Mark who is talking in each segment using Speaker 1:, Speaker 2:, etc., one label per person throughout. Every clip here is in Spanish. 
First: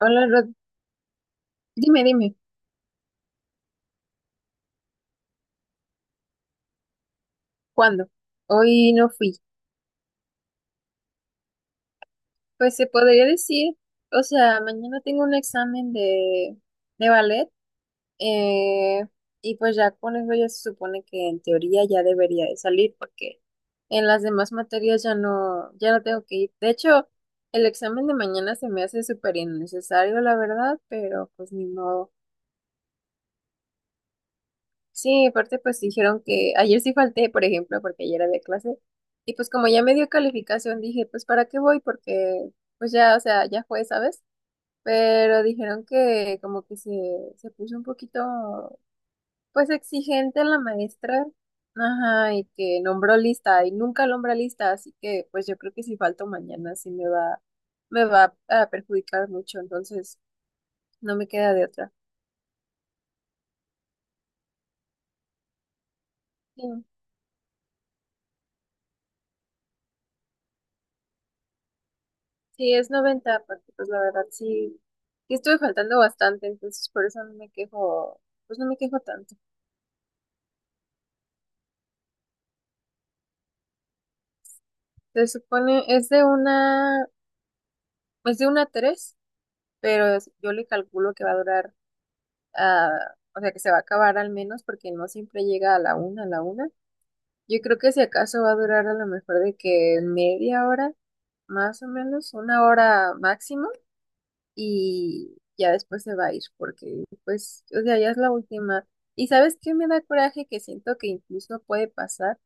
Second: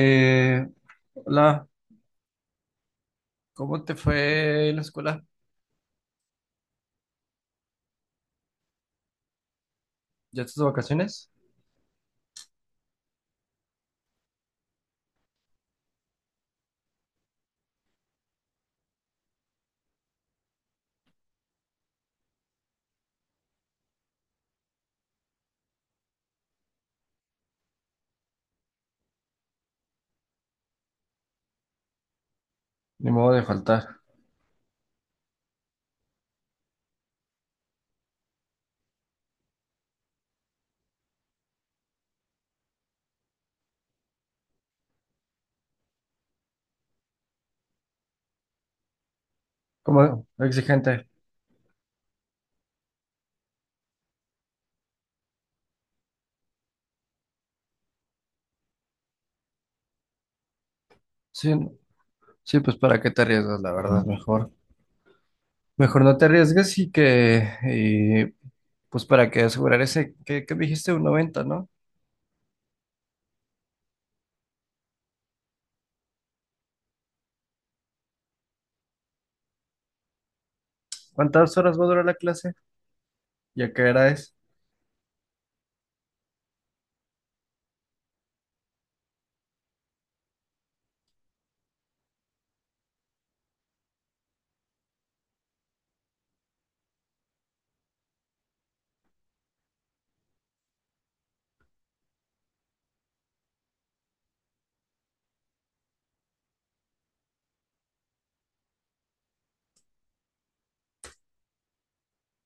Speaker 1: Hola, Rod.
Speaker 2: Hola,
Speaker 1: Dime,
Speaker 2: ¿cómo te fue en la escuela?
Speaker 1: ¿cuándo? Hoy no fui.
Speaker 2: ¿Ya estás de vacaciones?
Speaker 1: Pues se podría decir, o sea, mañana tengo un examen de ballet eh, y pues ya con eso ya se supone que en teoría ya debería de salir porque en las demás materias ya no tengo que ir. De hecho, el examen de mañana se me hace súper innecesario, la verdad, pero pues ni modo.
Speaker 2: Ni modo de faltar.
Speaker 1: Sí, aparte pues dijeron que ayer sí falté, por ejemplo, porque ayer había clase. Y pues como ya me dio calificación, dije, pues ¿para qué voy? Porque pues ya, o sea, ya fue, ¿sabes? Pero dijeron que se puso un poquito, pues
Speaker 2: ¿Cómo?
Speaker 1: exigente la
Speaker 2: Exigente.
Speaker 1: maestra. Ajá, y que nombró lista y nunca nombra lista, así que pues yo creo que si falto mañana me va a perjudicar mucho, entonces no me
Speaker 2: Sí,
Speaker 1: queda de otra.
Speaker 2: sí, pues para qué te arriesgas, la verdad, mejor. Mejor no te
Speaker 1: Sí.
Speaker 2: arriesgues y que, pues para que asegurar ese, que dijiste un 90, ¿no?
Speaker 1: Sí, es 90, porque pues la verdad sí, sí estuve faltando bastante, entonces por eso no me quejo, pues no me quejo tanto.
Speaker 2: ¿Cuántas horas va a durar la clase? ¿Y a qué hora es?
Speaker 1: Se supone, es de una 3 pero yo le calculo que va a durar, ah, o sea que se va a acabar al menos, porque no siempre llega a a la una. Yo creo que si acaso va a durar a lo mejor de que media hora, más o menos, una hora máximo, y ya después se va a ir porque pues, o sea, ya es la última. Y sabes qué me da coraje que siento que incluso puede pasar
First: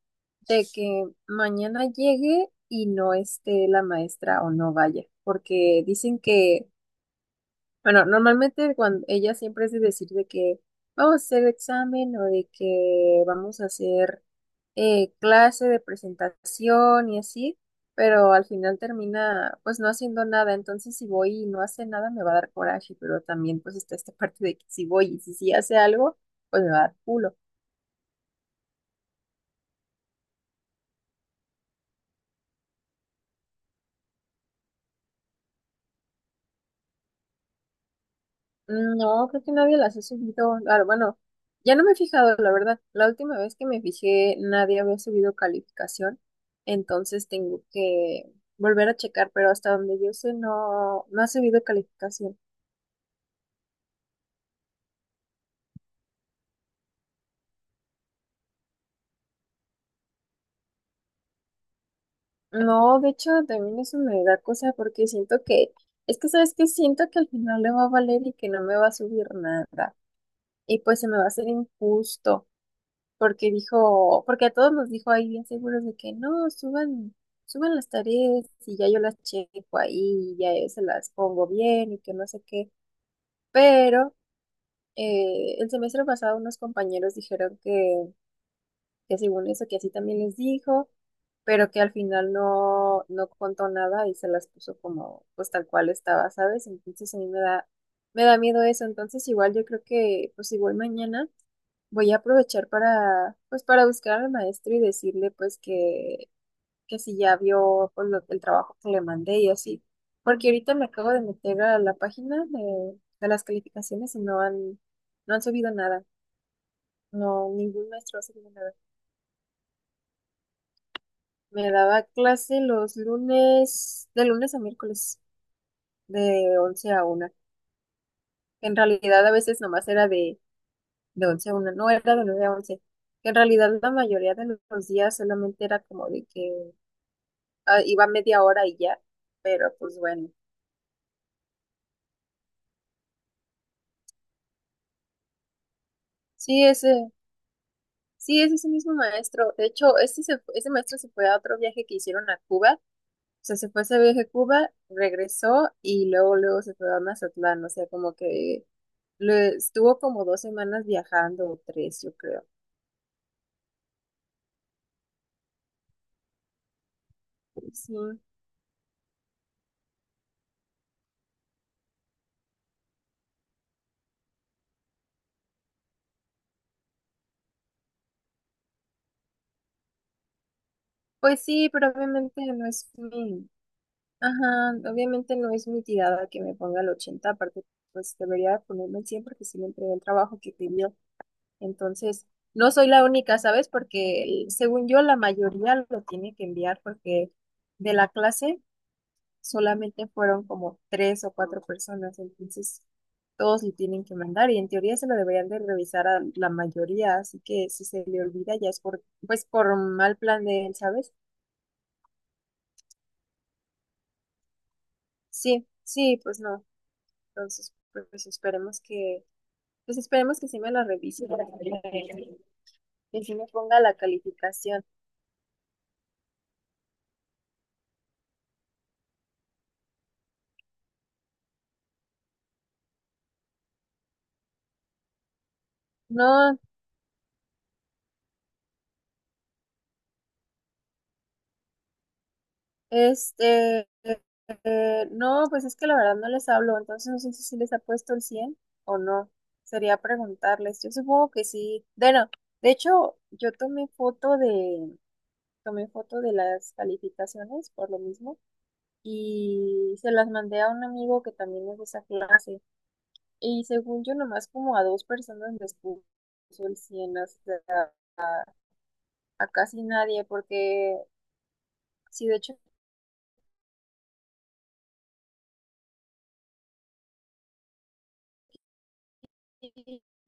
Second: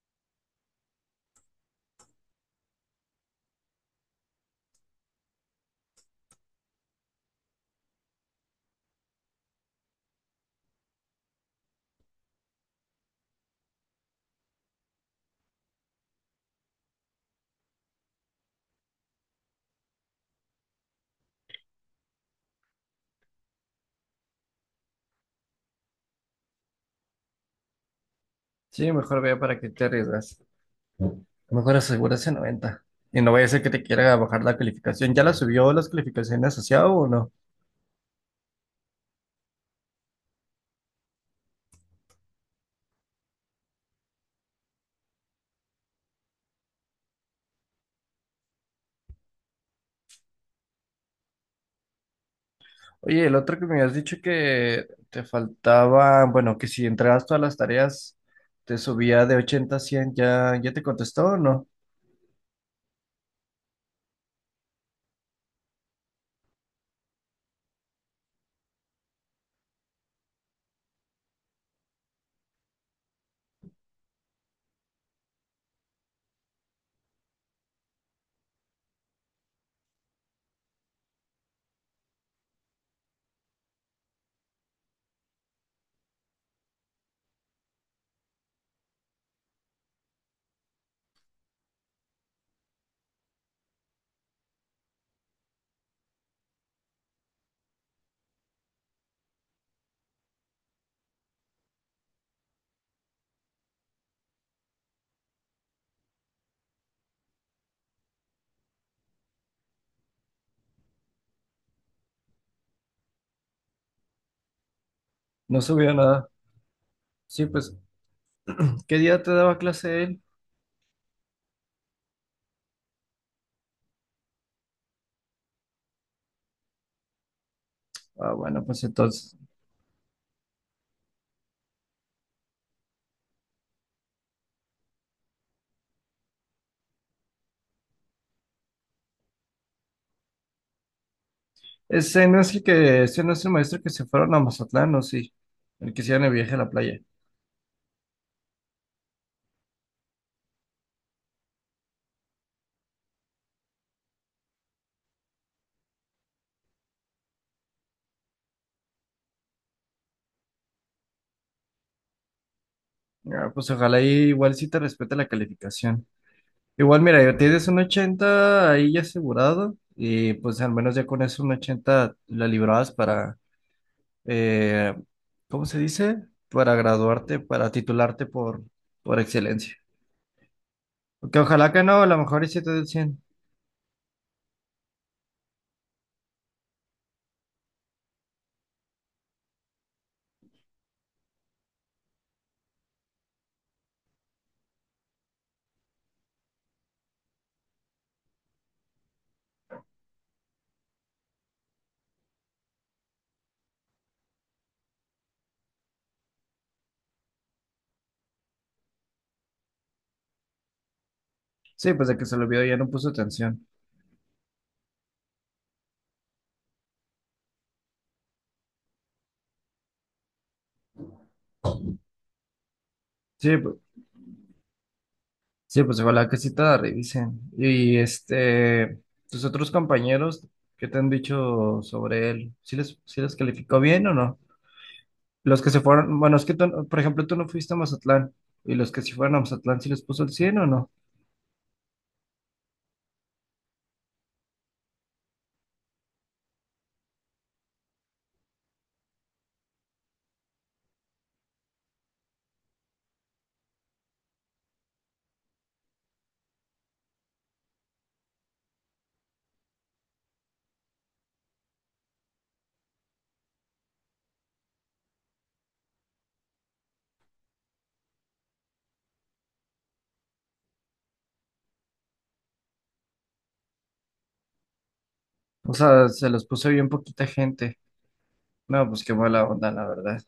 Speaker 1: de que mañana llegue y no esté la maestra o no vaya, porque dicen que, bueno, normalmente cuando ella siempre es de decir de que vamos a hacer examen o de que vamos a hacer clase de presentación y así, pero al final termina pues no haciendo nada, entonces si voy y no hace nada me va a dar coraje, pero también pues está esta parte de que si voy y si sí hace algo, pues me va a dar culo.
Speaker 2: Sí, mejor vea para qué te arriesgas. Mejor asegura ese 90. Y no vaya a ser que te quiera bajar la calificación. ¿Ya la subió las calificaciones asociado o no?
Speaker 1: No, creo que nadie las ha subido, ah, bueno, ya no me he fijado, la verdad, la última vez que me fijé nadie había subido calificación, entonces tengo que volver a checar, pero hasta donde yo sé no ha subido calificación.
Speaker 2: Oye, el otro que me habías dicho que te faltaba, bueno, que si entregabas todas las tareas, te subía de 80 a 100. ¿Ya, ya te contestó o no?
Speaker 1: No, de hecho, también eso me da cosa porque siento que es que sabes que siento que al final le va a valer y que no me va a subir nada. Y pues se me va a hacer injusto, porque a todos nos dijo ahí bien seguros de que no, suban, suban las tareas y ya yo las checo ahí, y ya yo se las pongo bien y que no sé qué. Pero el semestre pasado unos compañeros dijeron que según eso, que así también les dijo, pero que al final no contó nada y se las puso como, pues tal cual estaba, ¿sabes? Entonces a mí me da miedo eso, entonces igual yo creo que, pues igual mañana voy a aprovechar para, pues para buscar al maestro y decirle, pues que si ya vio pues, el trabajo que le mandé y así, porque ahorita me acabo de meter a la de las calificaciones y no han
Speaker 2: No
Speaker 1: subido
Speaker 2: subía
Speaker 1: nada,
Speaker 2: nada. Sí,
Speaker 1: no,
Speaker 2: pues,
Speaker 1: ningún maestro ha subido nada.
Speaker 2: ¿qué día te daba clase él?
Speaker 1: Me daba clase los lunes, de lunes a miércoles, de 11 a una.
Speaker 2: Ah, bueno,
Speaker 1: En
Speaker 2: pues
Speaker 1: realidad a
Speaker 2: entonces,
Speaker 1: veces de 11 a una no era de 9 a once. En realidad la mayoría de los días solamente era como de que iba media hora y ya, pero pues bueno.
Speaker 2: ese no es el maestro que se fueron a Mazatlán, ¿o sí? El que hicieron el viaje a
Speaker 1: Sí,
Speaker 2: la playa.
Speaker 1: ese, sí, es ese mismo maestro. De hecho, ese maestro se fue a otro viaje que hicieron a Cuba, sea, se fue ese viaje a Cuba, regresó y luego se fue a Mazatlán. O sea, como que estuvo como dos semanas viajando o tres, yo creo.
Speaker 2: Ah, pues ojalá ahí igual sí te respete la calificación. Igual, mira, ya tienes un
Speaker 1: Sí.
Speaker 2: ochenta ahí ya asegurado, y pues al menos ya con eso un 80 la librabas para eh, ¿cómo se dice? Para graduarte, para titularte por excelencia. Que
Speaker 1: Pues
Speaker 2: ojalá
Speaker 1: sí,
Speaker 2: que
Speaker 1: pero
Speaker 2: no, a lo
Speaker 1: obviamente
Speaker 2: mejor y sí
Speaker 1: no
Speaker 2: te del
Speaker 1: es
Speaker 2: 100.
Speaker 1: mi, ajá, obviamente no es mi tirada que me ponga el 80 aparte pues debería ponerme el 100 porque sí me entregué el trabajo que pidió. Entonces, no soy la única, ¿sabes? Porque según yo la mayoría lo tiene que enviar porque de la clase solamente fueron como tres o cuatro personas, entonces todos le tienen que mandar y en teoría se lo deberían de revisar a la mayoría, así que si se le olvida ya es por, pues por mal plan de él, ¿sabes?
Speaker 2: Sí, pues de que se lo vio ya no puso atención.
Speaker 1: Sí, sí, pues no, entonces pues esperemos que, pues esperemos que sí me la revise para que sí me
Speaker 2: Sí,
Speaker 1: ponga la calificación.
Speaker 2: sí, pues ojalá que sí te la revisen. Y este, tus otros compañeros, ¿qué te han dicho sobre él? ¿Sí les calificó bien o no? Los que se fueron, bueno, es que
Speaker 1: No,
Speaker 2: tú, por ejemplo, tú no fuiste a Mazatlán. Y los que sí fueron a Mazatlán, ¿sí les puso el 100 o no?
Speaker 1: este, no, pues es que la verdad no les hablo, entonces no sé si les ha puesto el 100 o no. Sería preguntarles. Yo supongo que sí. Bueno, de hecho, yo tomé foto de las calificaciones por lo mismo y se las mandé a un amigo que también es de esa clase. Y según yo, nomás como a dos personas les puso el 100, o a casi nadie, porque sí, de hecho
Speaker 2: O sea, se los puso bien poquita gente. No, pues qué mala onda, la verdad.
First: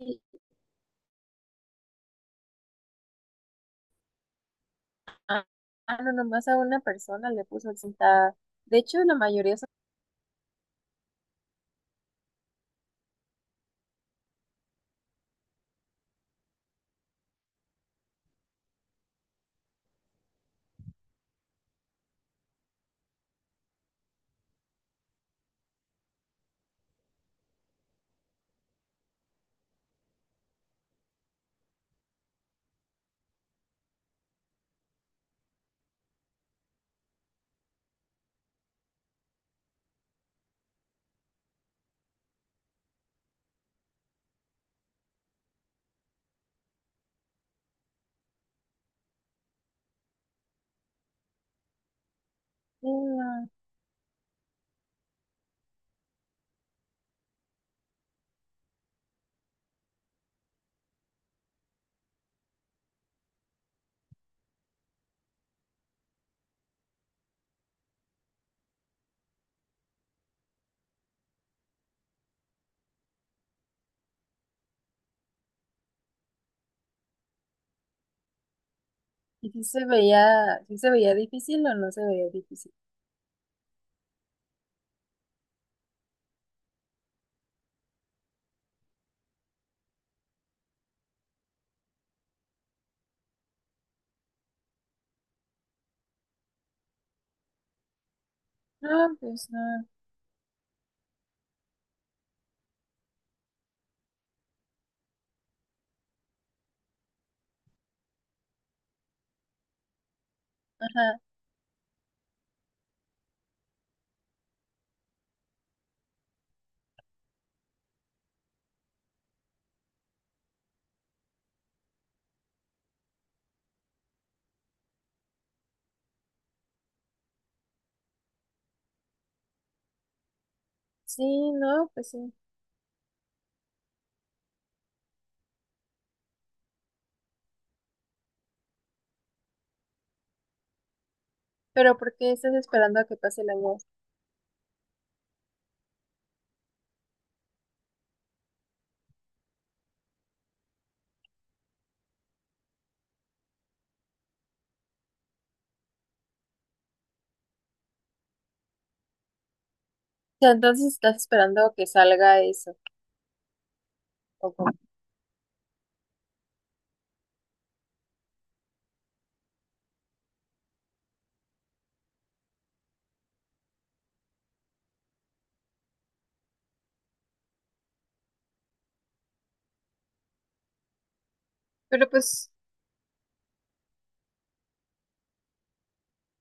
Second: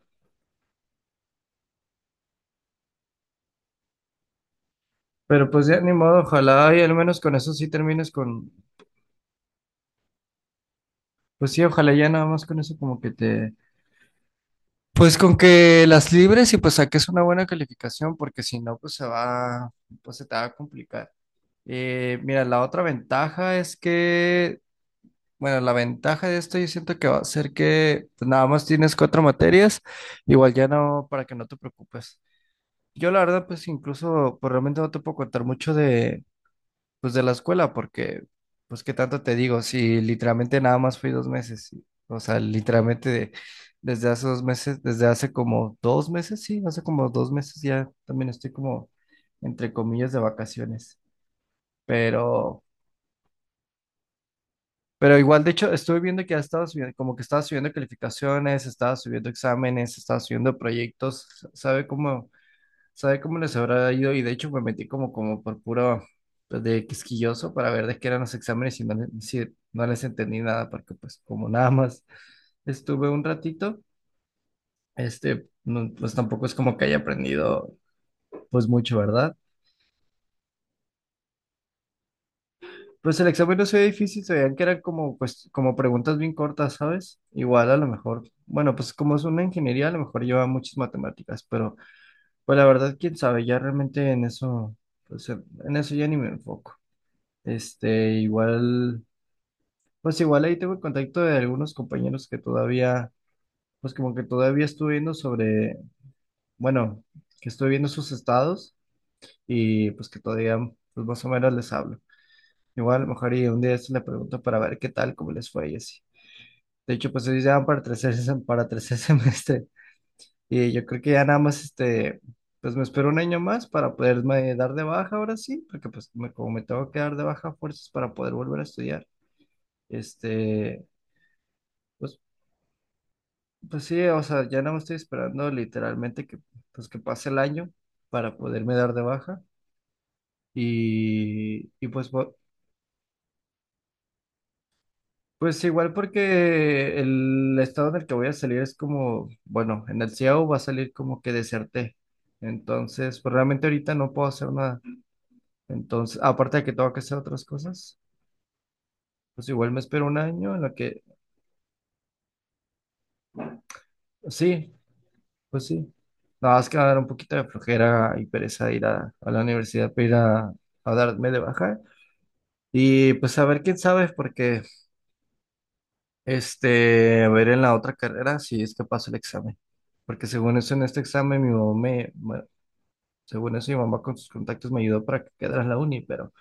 Speaker 1: ah,
Speaker 2: Pero pues ya ni
Speaker 1: ah, no,
Speaker 2: modo,
Speaker 1: nomás a
Speaker 2: ojalá y
Speaker 1: una
Speaker 2: al menos
Speaker 1: persona
Speaker 2: con
Speaker 1: le
Speaker 2: eso sí
Speaker 1: puso el
Speaker 2: termines
Speaker 1: cinta.
Speaker 2: con,
Speaker 1: De hecho, la mayoría son...
Speaker 2: pues sí, ojalá ya nada más con eso como que te, pues con que las libres y pues saques una buena calificación, porque si no, pues se te va a complicar. Mira, la otra ventaja es que, bueno, la ventaja de esto yo siento que va a ser que pues, nada más tienes cuatro materias, igual ya no, para que no te preocupes. Yo la verdad, pues incluso, pues realmente no te puedo contar mucho pues de la escuela, porque, pues qué tanto te digo, si literalmente nada más fui 2 meses, sí. O sea, literalmente desde hace 2 meses, desde hace como 2 meses, sí, hace como dos meses ya también estoy como, entre comillas, de vacaciones, pero...
Speaker 1: Mm,
Speaker 2: Pero igual, de hecho, estuve viendo que ha estado subiendo, como que estaba subiendo calificaciones, estaba subiendo exámenes, estaba subiendo proyectos, ¿sabe cómo? ¿Sabe cómo les habrá ido. Y de hecho me metí como, por puro pues, de quisquilloso para ver de qué eran los exámenes y no, sí, no les entendí nada porque pues como nada más estuve un ratito, este, no, pues tampoco es como que haya aprendido pues mucho, ¿verdad?
Speaker 1: ¿y si se veía, si se veía difícil o no se veía difícil?
Speaker 2: Pues el examen no se veía difícil, se veían que eran como, pues, como preguntas bien cortas, ¿sabes? Igual a lo mejor, bueno, pues como es una ingeniería, a lo mejor lleva muchas matemáticas, pero pues la verdad, quién sabe, ya realmente en eso, pues en eso ya ni me enfoco. Este, igual,
Speaker 1: No, pues no.
Speaker 2: pues igual ahí tengo el contacto de algunos compañeros que todavía, pues como que todavía estuve viendo sobre, bueno, que estoy viendo sus estados y pues que todavía, pues
Speaker 1: Ajá.
Speaker 2: más o menos les hablo. Igual, a lo mejor y un día se le pregunto para ver qué tal, cómo les fue y así. De hecho, pues ellos ya van para tercer semestre y yo creo que ya nada más, este, pues me espero un año más para poderme dar de baja ahora sí, porque pues como me tengo que dar de baja a fuerzas para poder volver a estudiar, este...
Speaker 1: Sí, no, pues
Speaker 2: Pues
Speaker 1: sí.
Speaker 2: Pues sí, o sea, ya no me estoy esperando literalmente que, pues, que pase el año para poderme dar de baja. Y
Speaker 1: Pero
Speaker 2: pues,
Speaker 1: ¿por qué estás esperando a que pase el año? O
Speaker 2: pues igual porque el estado en el que voy a salir es como, bueno, en el CIAO va a salir como que deserté. Entonces, pues realmente ahorita no puedo hacer nada. Entonces, aparte de que tengo que hacer otras cosas, pues igual me espero un
Speaker 1: sea,
Speaker 2: año en lo
Speaker 1: entonces
Speaker 2: que,
Speaker 1: estás esperando a que salga eso. ¿O cómo?
Speaker 2: sí, pues sí. Nada más que va a dar un poquito de flojera y pereza ir a la universidad para ir a darme de baja. Y pues a ver quién sabe, porque este, a ver en la otra carrera si es que paso el examen. Porque según eso, en este examen,
Speaker 1: Pero
Speaker 2: bueno,
Speaker 1: pues,
Speaker 2: según eso, mi mamá con sus contactos me ayudó para que quedara en la uni, pero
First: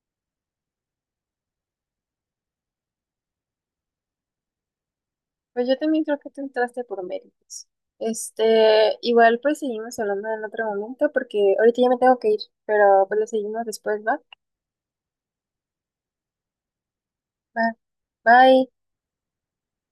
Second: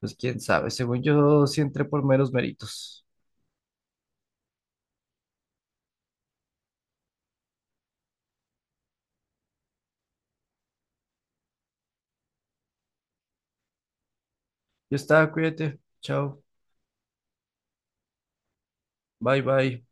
Speaker 2: pues quién sabe. Según yo, sí entré por meros méritos.
Speaker 1: pues yo también creo que tú entraste por méritos. Este, igual pues seguimos hablando en otro momento porque ahorita ya me tengo que ir, pero pues lo seguimos después, ¿va?
Speaker 2: Ya está, cuídate. Chao.
Speaker 1: Va. Bye.
Speaker 2: Bye, bye.